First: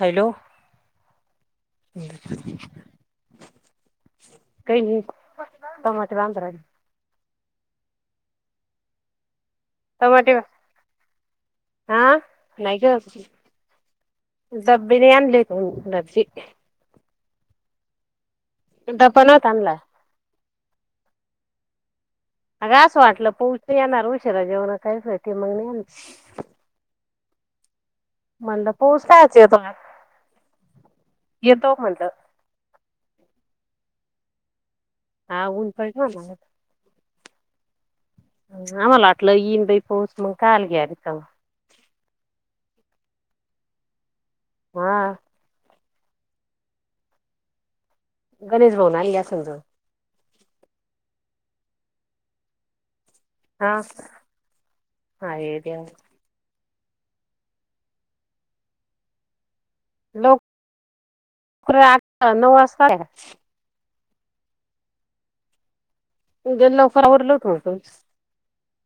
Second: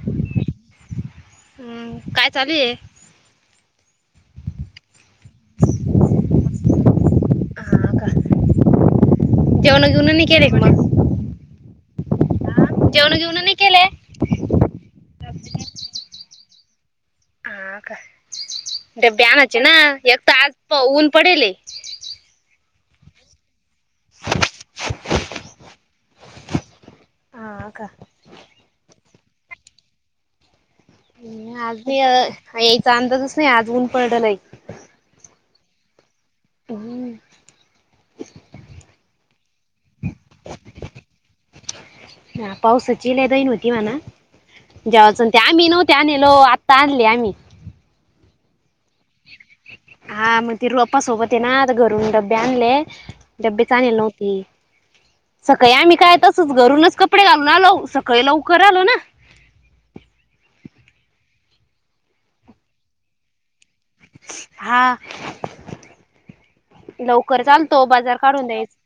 Hello! हम्म काय चालू हाय? [inaudible] टमाटे [inaudible] हा नाही का जेवण घेऊन नाही केले दब्बीनेक नब्जी [inaudible] डब्बा नव्हता आणला प ऊन पडेले अग असं वाटलं पोहचून येणार उशिरा जेवणा काहीचती मग नाही येणार हा अ का. म्हणलं पोहचतायच य तोला. आज नाही यायचा अंदाजच नाही आज ऊन पडडलाई. हा ऊन पठ ना. हम्. आम्हाला वाटलं येईन बाई पोहच मग काल घे काग. हा, पावसाची लदई नव्हती म्हणा हा जेव्हाचून ते आम्ही नव्ह. त्या आणलो आता आणली आम्ही. गणेश भवन अली. हा मग ते रूप्पाासोबत आहे ना आता घरून डब्बे आणले. डबे हा चालेल नव्हती अरे सकाळी देवा आम्ही काय तसच घरूनच. कपडे घालून आ लव सकाळी लवकर आलो ना. लोक शुक्र आठ नऊ वाजता. हा आवरलं लवकर होतं चालतो बाजार काढून द्यायच.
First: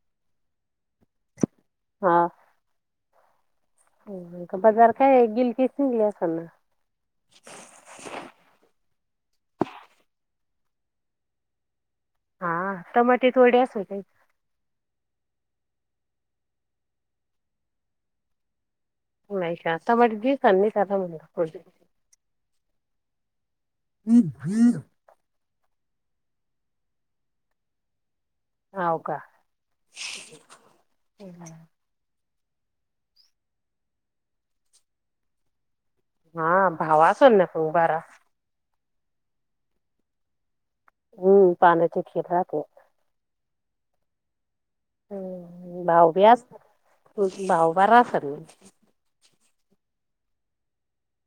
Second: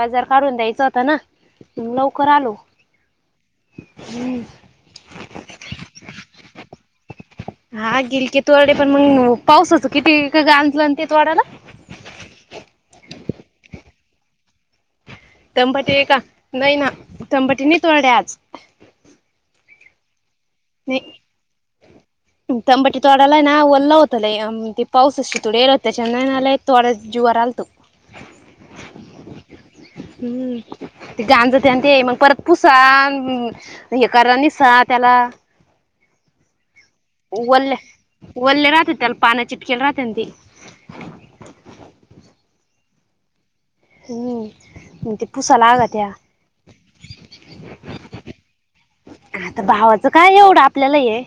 बाजार काढून द्यायच होता ना लवकर आलो. हो बाजार काय गिलकीस निघली असताना हा गेलक तो वाडे पण मग पाऊसाच किती गांजलंत तोडायला. [unintelligible] तंपटी आहे का नाही ना तंपटी नाही तोरडे आज [inaudible] [inaudible] म्हणलं थोडे तथडील होते चन आहे ना थोड जुरा आल तू. हाव का हम् ते गांजते आणि ते मग परत. तूसा हे कररा निसा त्याला. हा. भाव असेल ना मग ले बारा उल्ले राहतते अल पाान चिटकेला राहते ती. हम् पाण च शेट रा ते. हम्म. ह ते पुसा लागा त्या भाव्या भाव बारा ल. आता भावाचं काय एवढं आपल्याला ये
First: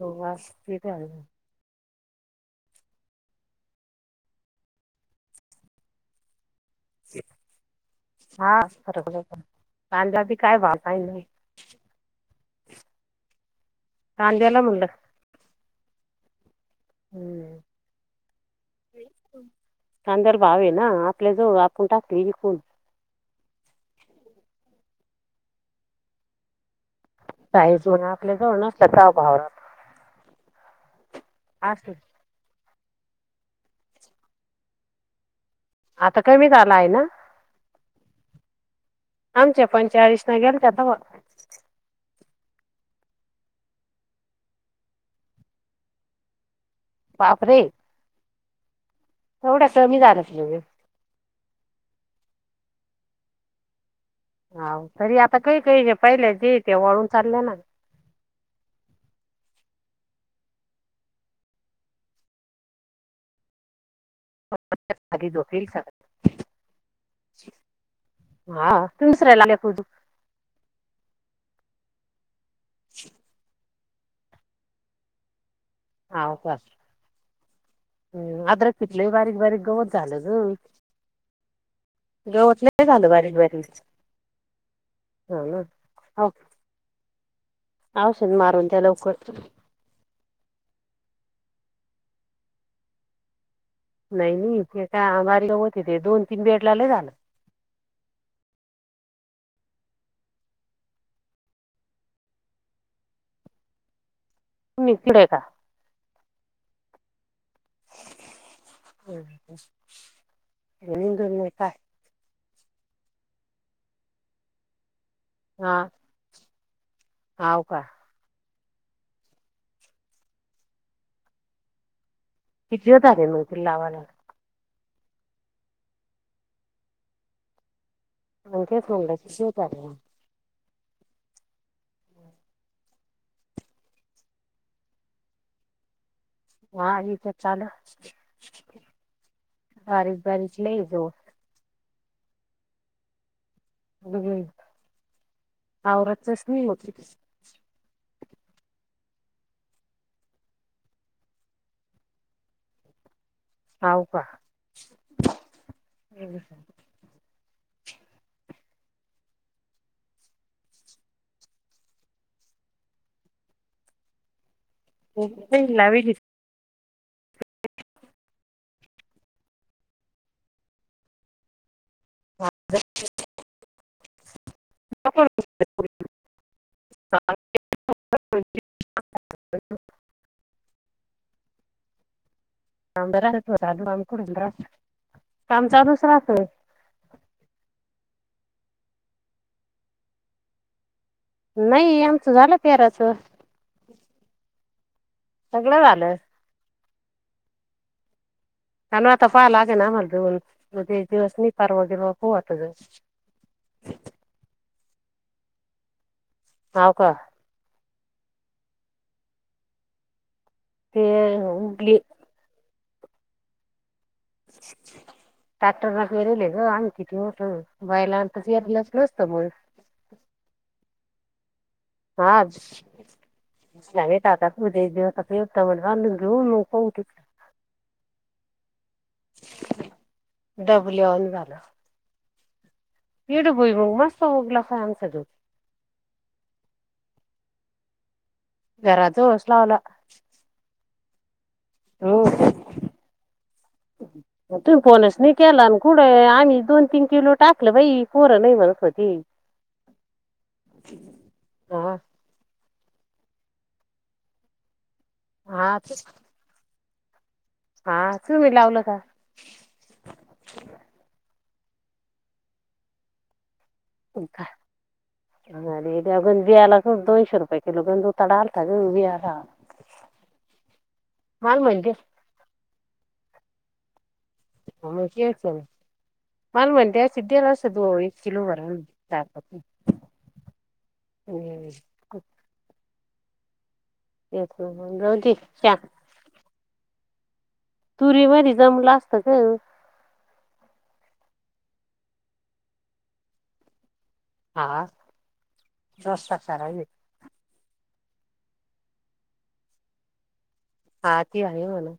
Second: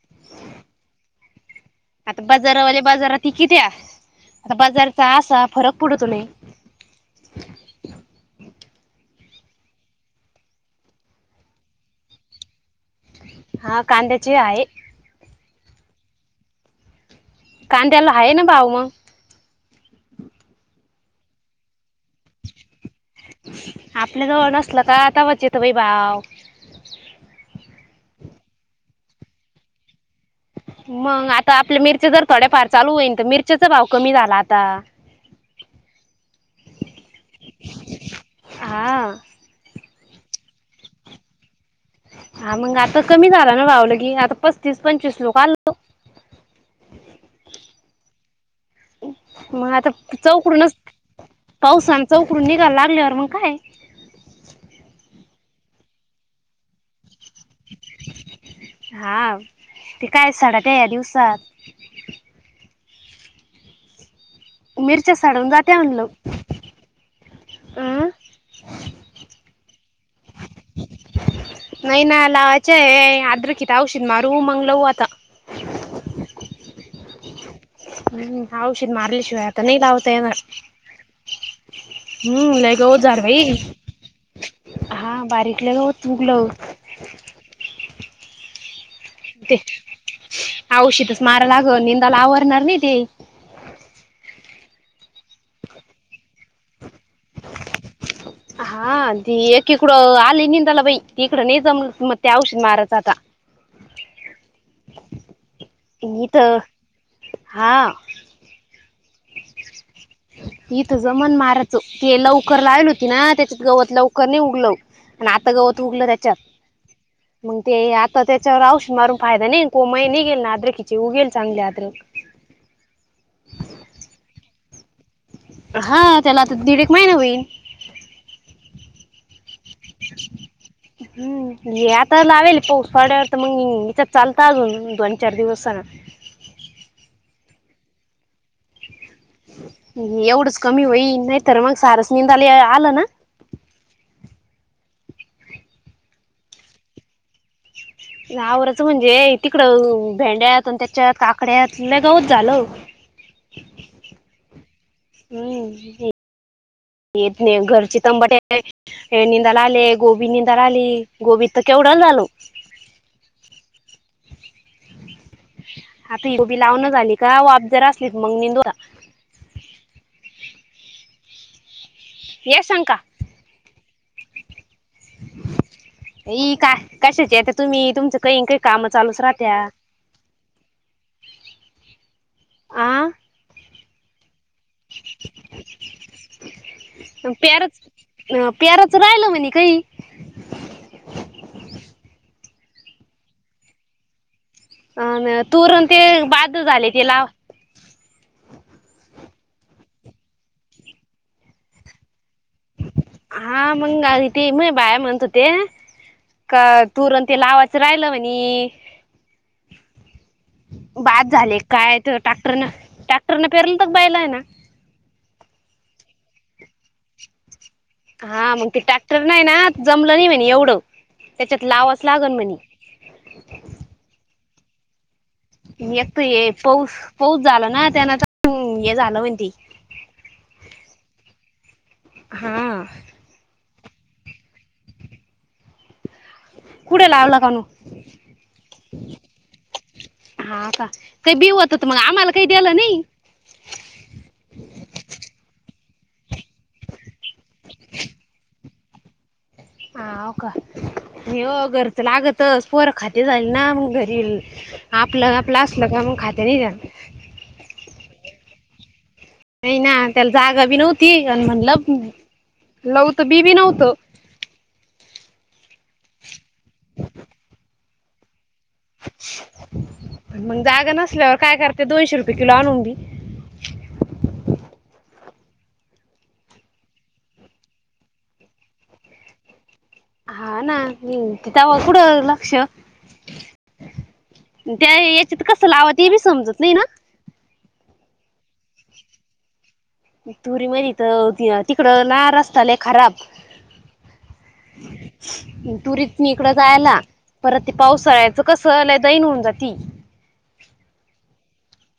हो असते का? आता बाजारावाले बाजाराताती किती्या. आता बाजारचा असा फरक पडू तुही- पांजाबी काय भताय नाही. हा कांद्याची कांद्याला आहे. म्हणलं हम्म कांद्याला आहे ना भाव मग संदर्भ आहे ना. आपल्या जवळ आपण टाकली विकून. आपण जवळ नसल का आता बच येत बाई भाव. आज आपल्या जवळ नसत काव भाात. मग आता आपल्या मिरचे जर थोड्याफार चालू होईन तर मिरच्याचा भाव कमी झाला आता. आता कमी झाला आहे ना हा आमच्या पं- चाळीस ना गेल त्याता. हा मंग आता कमी झाला ना भावलं की आता पस्तीस पंचवीस लोक आल. बाप रे. मग आता चौकरूनच पावसान चौकरून- च अ लागलेवर बखा. हा तरी आता काही काही पहिले जे तेे वळून. चालले ना हा. ते काय साडा त्या या्या दिवसात. मिरच्या आधी झोपील सडुनजात्याल सगळं म्हणल. हा तुच राला आले कदु. नाही ना लावायच आहे आद्रके त अवशदमरू मंग लाव आता. [unintelligible] हम्म अद्रक अवशीद पिकलंय मारली बारीक शिवाय बारीक आता गवत नलवता झालं येणार. ग हम्म लय गवत झालं बाई. हा हो ना बारीकला गवत औ- मुगलं. औषध मारून त्या लवकर औषधमारा लागल निंदाला आवरणार नाही ते. नाही नाही ते काय आमारी गाव होते ते दोन तीन बेडला लयी झालं. हा ती एकीकडं आली निंदाला बाई त इकडं नाही जमलं मग त्या औषध मारायचं आता. तु इकडे का? इथं हा. हम्म. तीथ जमन निंदून नाही काय मारयचो ते लवकर लावल होती ना त्याच्यात गवत लवकर नाही उगल. आणि आता हा गवत उगलं त्याच्यात मग हाव ते का आता ते त्याच्यावर औषध मारून फायदा नाही को म निघेल ना आद्रकीचे उघेल चांगले आद्रक. किती दिवस झाले होलसे ल लावाला. हा त्याला आता दीड एक महिना होईल. ह तेच म्हनल. हम् आता लावेल पाऊस पाड्यावर तर मग हचत चालत अजून दोन चार दिवस करत. हा इथ चालू बारीक एवढच बारीक लय कमी होई गवत नाही, तर मग सारचं निंदली आल ना? अ हवरातच नाही होती. नावरचं म्हणजे तिकड भेंड्यात त्याच्या काकड्यातलं गऊत झालं. हाव का. हम्म. घरची तंबाटे निंदाला आले गोबी निंदाला आली गोबी तर केवढा झालो. रोपे लाविली. आता ही गोबी लावणं झाली वाबजरा असली तर निंदरा. येस अंका. [unintelligible] बाई काय कशाची आता तुम्ही तुमच काही काही काम चालूच राहत्या. [inaudible] आ [unintelligible] काम चालूच रहात. अ पेराच राहिल म्हणे काही. नाही आमच झालं पेराच. अ तूरण ते बाद झाले ते लावा. काणवाता पलागेना मर म दिवसनी पारवा बीरव. हा मंग ते मग बाया म्हणत होते. का तुरण ते लावाचं राहिलं म्हणी. ते बाद झाले उगली काय तर टॅक्टरन टॅक्टरन फेरून तर बायला न. टॅक्टर न फेरवले ग आणि तिथ होतं. हा मग ते ट्रॅक्टर नाही ना जमलं नाही म्हने एवढं. त्याच्यात लावाच लागन हा म्हणे नवे काका होते ग. एकत ये पाऊस पाऊस झाला ना त्यांना हम्म हे झालं म्हती. [unintelligible] झालं हा. हिगड भुईमुग मस्त होगला आमचं ग. कुठे लावला काणू. वरदोस लावला. हा का ते बी होत मग हो, आम्हाला काही द्यालं नाही तुम्ही फोनच नाही केलान. कुडं आम्हीच दोन तीन किलो टाकलं बाई पोरं नाही, म्हणत होती. हाव का? नाही ओ हा घरच लागतच. पोर खाते झाले ना, मग घरी आपलं आपलं हा असलं का मग खाते नाही ना. हा तुम्ही लावल का? नाही ना त्याला जागा बी नव्हती, अन म्हणलं लवु त बी बी नव्हत. गंज बियाला दोनशे रुपये किलो गंज उताडा आलता. ग बियाला. मग जागा नसल्यावर काय मला करता? म्हणते दोनशे रुपये किलो आणून बी. हा मग तेच ना. मला म्हणल्यास दिलं असतं. एक किलो भर हा ना, त तवा कुडं लक्ष. तेच ना त्या मग जाऊ दे याच्यात कस त्या लावा ते बी समजत नाही ना. तुरी मध जमलं असत का. तुरी मधी तर तिकडं ला रस्ता लयी खराब. हा तुरीत मी रस्ता इकडं करायले जायला. परत ते पाऊस पळायचं कसं झालंय दैन होऊन जाती. हा ती हाये म्हना.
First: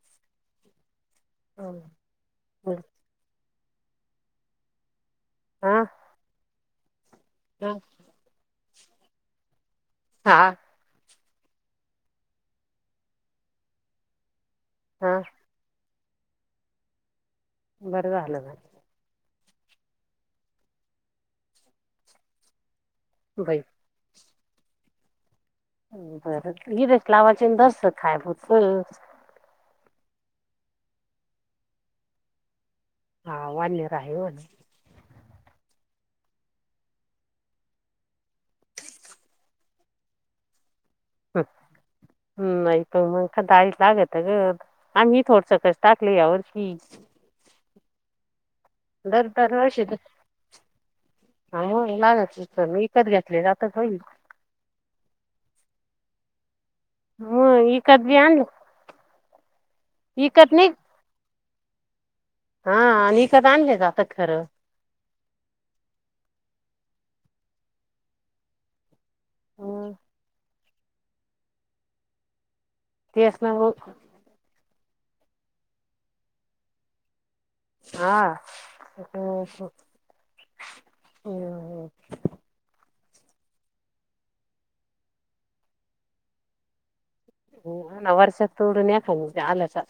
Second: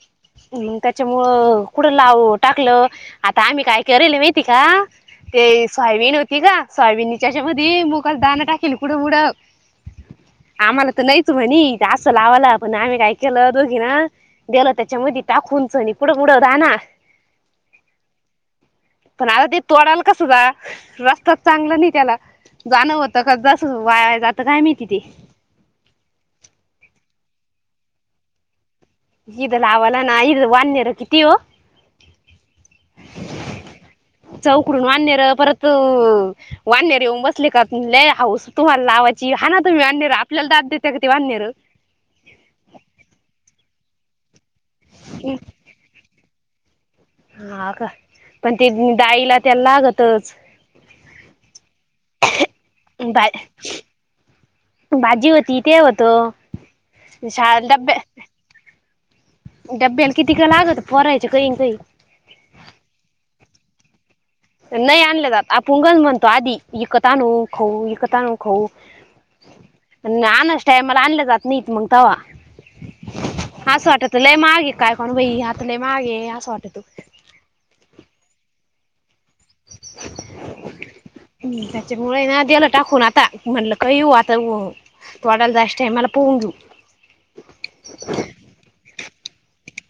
मग त्याच्यामुळं कुठं लाव टाकलं, आता आम्ही काय करयल माहती का? ते हा सोयाबीन होती का? सोयाबीनच्या याच्यामध्ये मुगाचा दाणं टाकेल, कुढं मुडं. हा आम्हाला त नाहीच म्हणी, असं लावाला पण आम्ही काय केलं दोघी न देलं त्याच्या मधी हा टाकून सनी, कुडमुड दाना. बरं झालं ना. पण आता ते तोडाल कास जा, रस्ताच चांगला नाही त्याला. जाणं होतं का बाई. तसज वाया जात, काय माहिती ते. बरं इधच लावाचे दरसक खायापुरत. इध लावाला ना इध वानेर किती वो. हा वानर आहे गंज. वानेर परत वाननेर येऊन बसले का? लई हाऊस तुम्हाला लावायची. हाना तुम्ही वनेर आपल्याला दाद देत हम्म नाही त मग दाळीत लागत ग. आम्ही थोडसं कच टाकले या वर्षी. हा का? पण ते दर डाईला दर त्याला वर्षी लागतच. लागतचन, मग विकत बा घेतल्या जात नाही. भाजी होती ते होतं हम्म विकत बी आण डब्ब्याला किती क लागत पोरांच्या काहीन काही. हा आणि विकत आणलं जातं का? नाही आणले जात, आपुंगज म्हणतो आधी इकत आणून खाऊ, इकत आणून खाऊ. हम्म, आणच टाय मला आणलं जात नाहीत मंग तवा्. तेच ना मग असं वाटत लय मागे का काय काणू बाई?. अता लय मागे असं वाटत. हा. हम्म. त्याच्यामुळे नदीला टाकून, आ ता म्हणलं काही होऊ, आता तोवाडाला जायच्या टामला पोहून घेऊ. हा ना. वर्षात तोडून का म आलाचा.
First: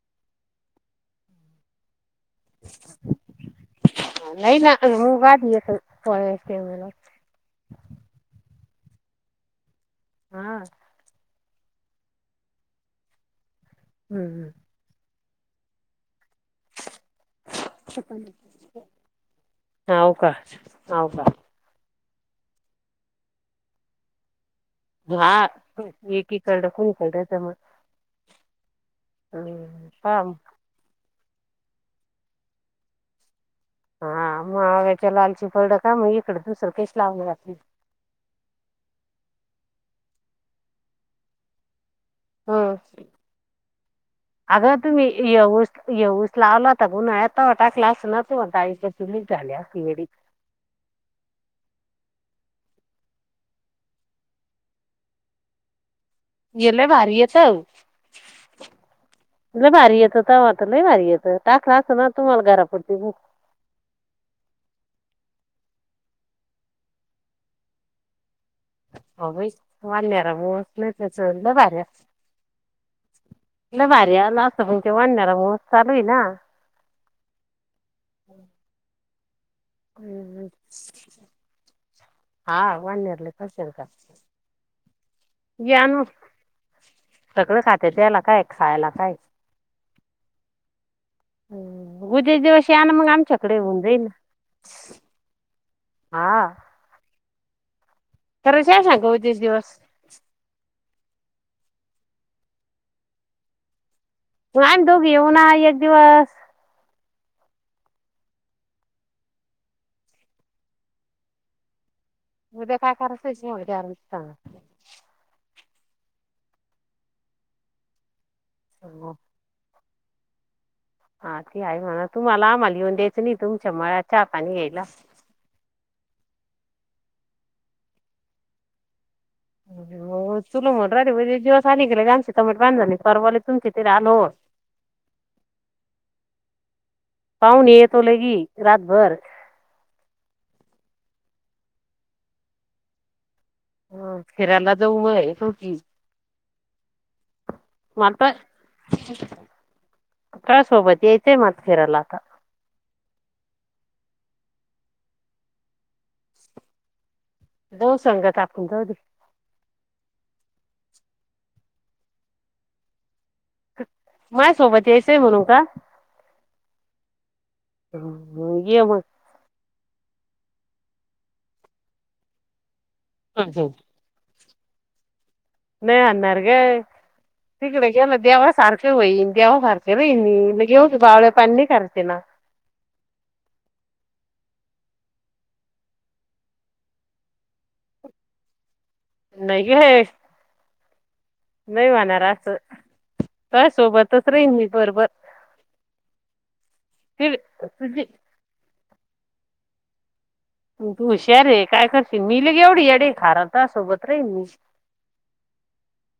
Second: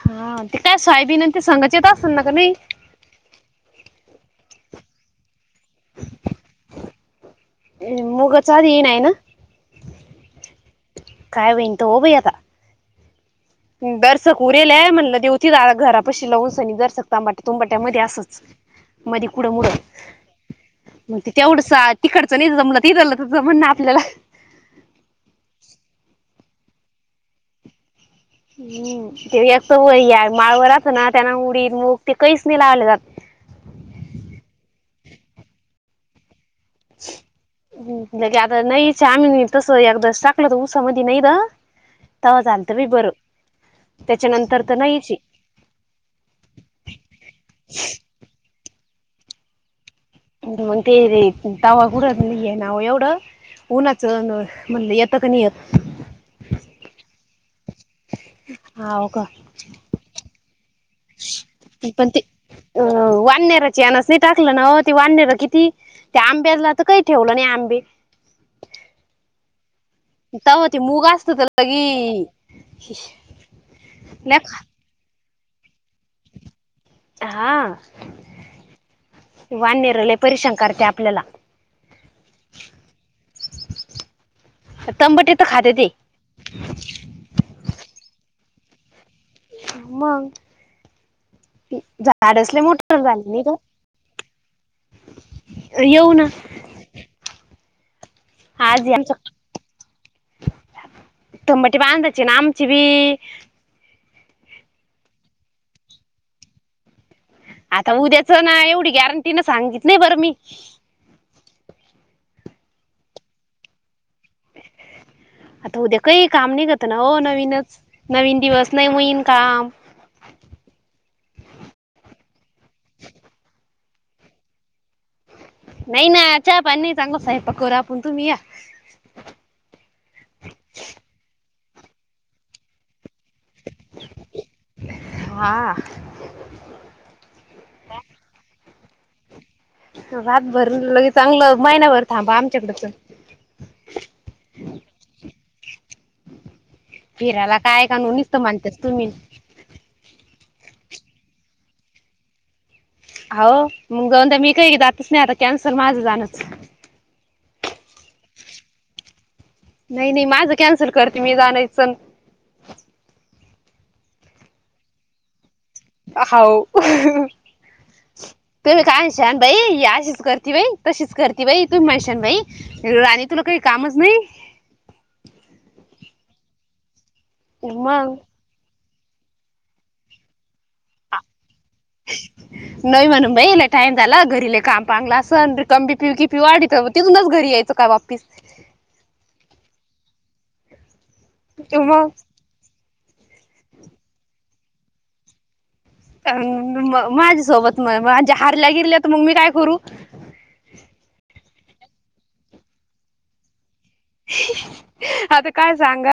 हा ते काय साईबीन ते संगच येत असल ना, का नाही. नाही ना मूग आदी येतो, पोळ्याच्या टायमाला. सॉरी! नाही ना. हा. काय होईन त होऊ बाई आता. दरसक हम्म उरेले म्हणलं देेवू तीद अता घरा पशी लावून सणी दरसक तबाट्या तुंबाट्या मध्ये असच, मध्ये कुड मुडं हाव का हाव मग का ते तेवढ तिकडचं नाही तला तिथलं तं म्हण आपल्याला खळ खुणी खळ येत म हम्म तेत व या माळवरचं ना त्यांना ते मुग ते कहीच नाही लावले जात. हा मगग्याच्या लालची पलड का मग इकडं दुसरं काहीच लावलं जात नाही [inaudible] टाकलत ऊसा मधी एकादा तवा झालात हं. बाई बर. अगं तुम्ही ये ऊस ये ऊस लावला तर उन्हाळ्यात तवा टाकलं, [inaudible] मग ते रे तवा कुठत नाही आहे नाव एवढं. उन्हाच म्हणलं येतं की नाही येत. हे लय भारी येतं हाव का भारी येतं तवा तर लय भारी येतं टाकला अस ना तुम्हाला घरापुरती बूक वन्यारचा हेणच नाही टाकलं ना ओ, ते वाण्यार किती त्या आंब्याला त काही ठेवलं नाही आंबे. होव बाई वाण्यार मूळच, तवा ते नाहीतर मूग असत त्याचं तर लय भारी असतं. लगी लय भारी् आलं असंत लेका पण ते वाण्यारा हो चालू ना. वन्यार लय हम्म. परिशान करते आपल्याला. हा वन्यार लय परिशान करत्यात. तंबटे तर खाते ते यान सगळं खाते यायला काय खायला काय. मगं. उद्या झाडसले दिवस या ना मोटर मग झाले नाही ग. आमच्याकडे होऊन जाईल येऊ ना. हा [inaudible] तंबटी बांधायची ना आमची बी मगं आणि दोघी येऊ ना एक दिवस. आता उद्याच ना एवढी गॅरंटी ना सांगित नाही बर मी. उद्या काय करायचय उद्या? आता उद्या काही काम नाही करत ना हो नवीनच नवीन दिवस नाही मोईन काम. हा ती आहे म्हणा तुम्हाला आम्हाला लिहन द्यायचं नाही तुमच्या मळ्या चाकानी यायला. नाही ना अ च पनी चांगला साहेब पक रा आपून तुम्ही या. हो तुला म्हणून राहीले म्हजे एकदिवस आली गेलेआमची तंबाटी झाली. परवलीतून तिथे आलो. हा पाऊन येतो लगी रातभर. रात भर लगे चांगलं महिनाभर थांबा आमच्याकडच फिरायला जाऊ मग फिरायला काय का मगं आता नुसतं मानतेस तुम्ही करा सोबत. तेेत मात फेरला आता. [inaudible] बो संगत आपण जाऊदे. नाही नाही माझं कॅन्सल करते मी जाणच. माझ्या सोबत यायचंय म्हणू का? हो ये तुम्ही मग काय शान भाई या तशीच करती बाई तशीच करती बाई तू म्हैशन बाई राणी तुला काही कामच नाही. नाही आणार ग तिकडे मग गेलं देवा सारखं [inaudible] नोय म्हणून भाई टाईम झाला [inaudible] नाही हे नाही मग म्हणार असं तुह्या सोबतच राहीन मी बरबर अ माझ्यासोबत म माझ्या हारल्या गिरल्या त मग मी काय करू तु हुशार हे काय करशील मी ली येवढी येडी खाराता सोबत आता काय सांगा?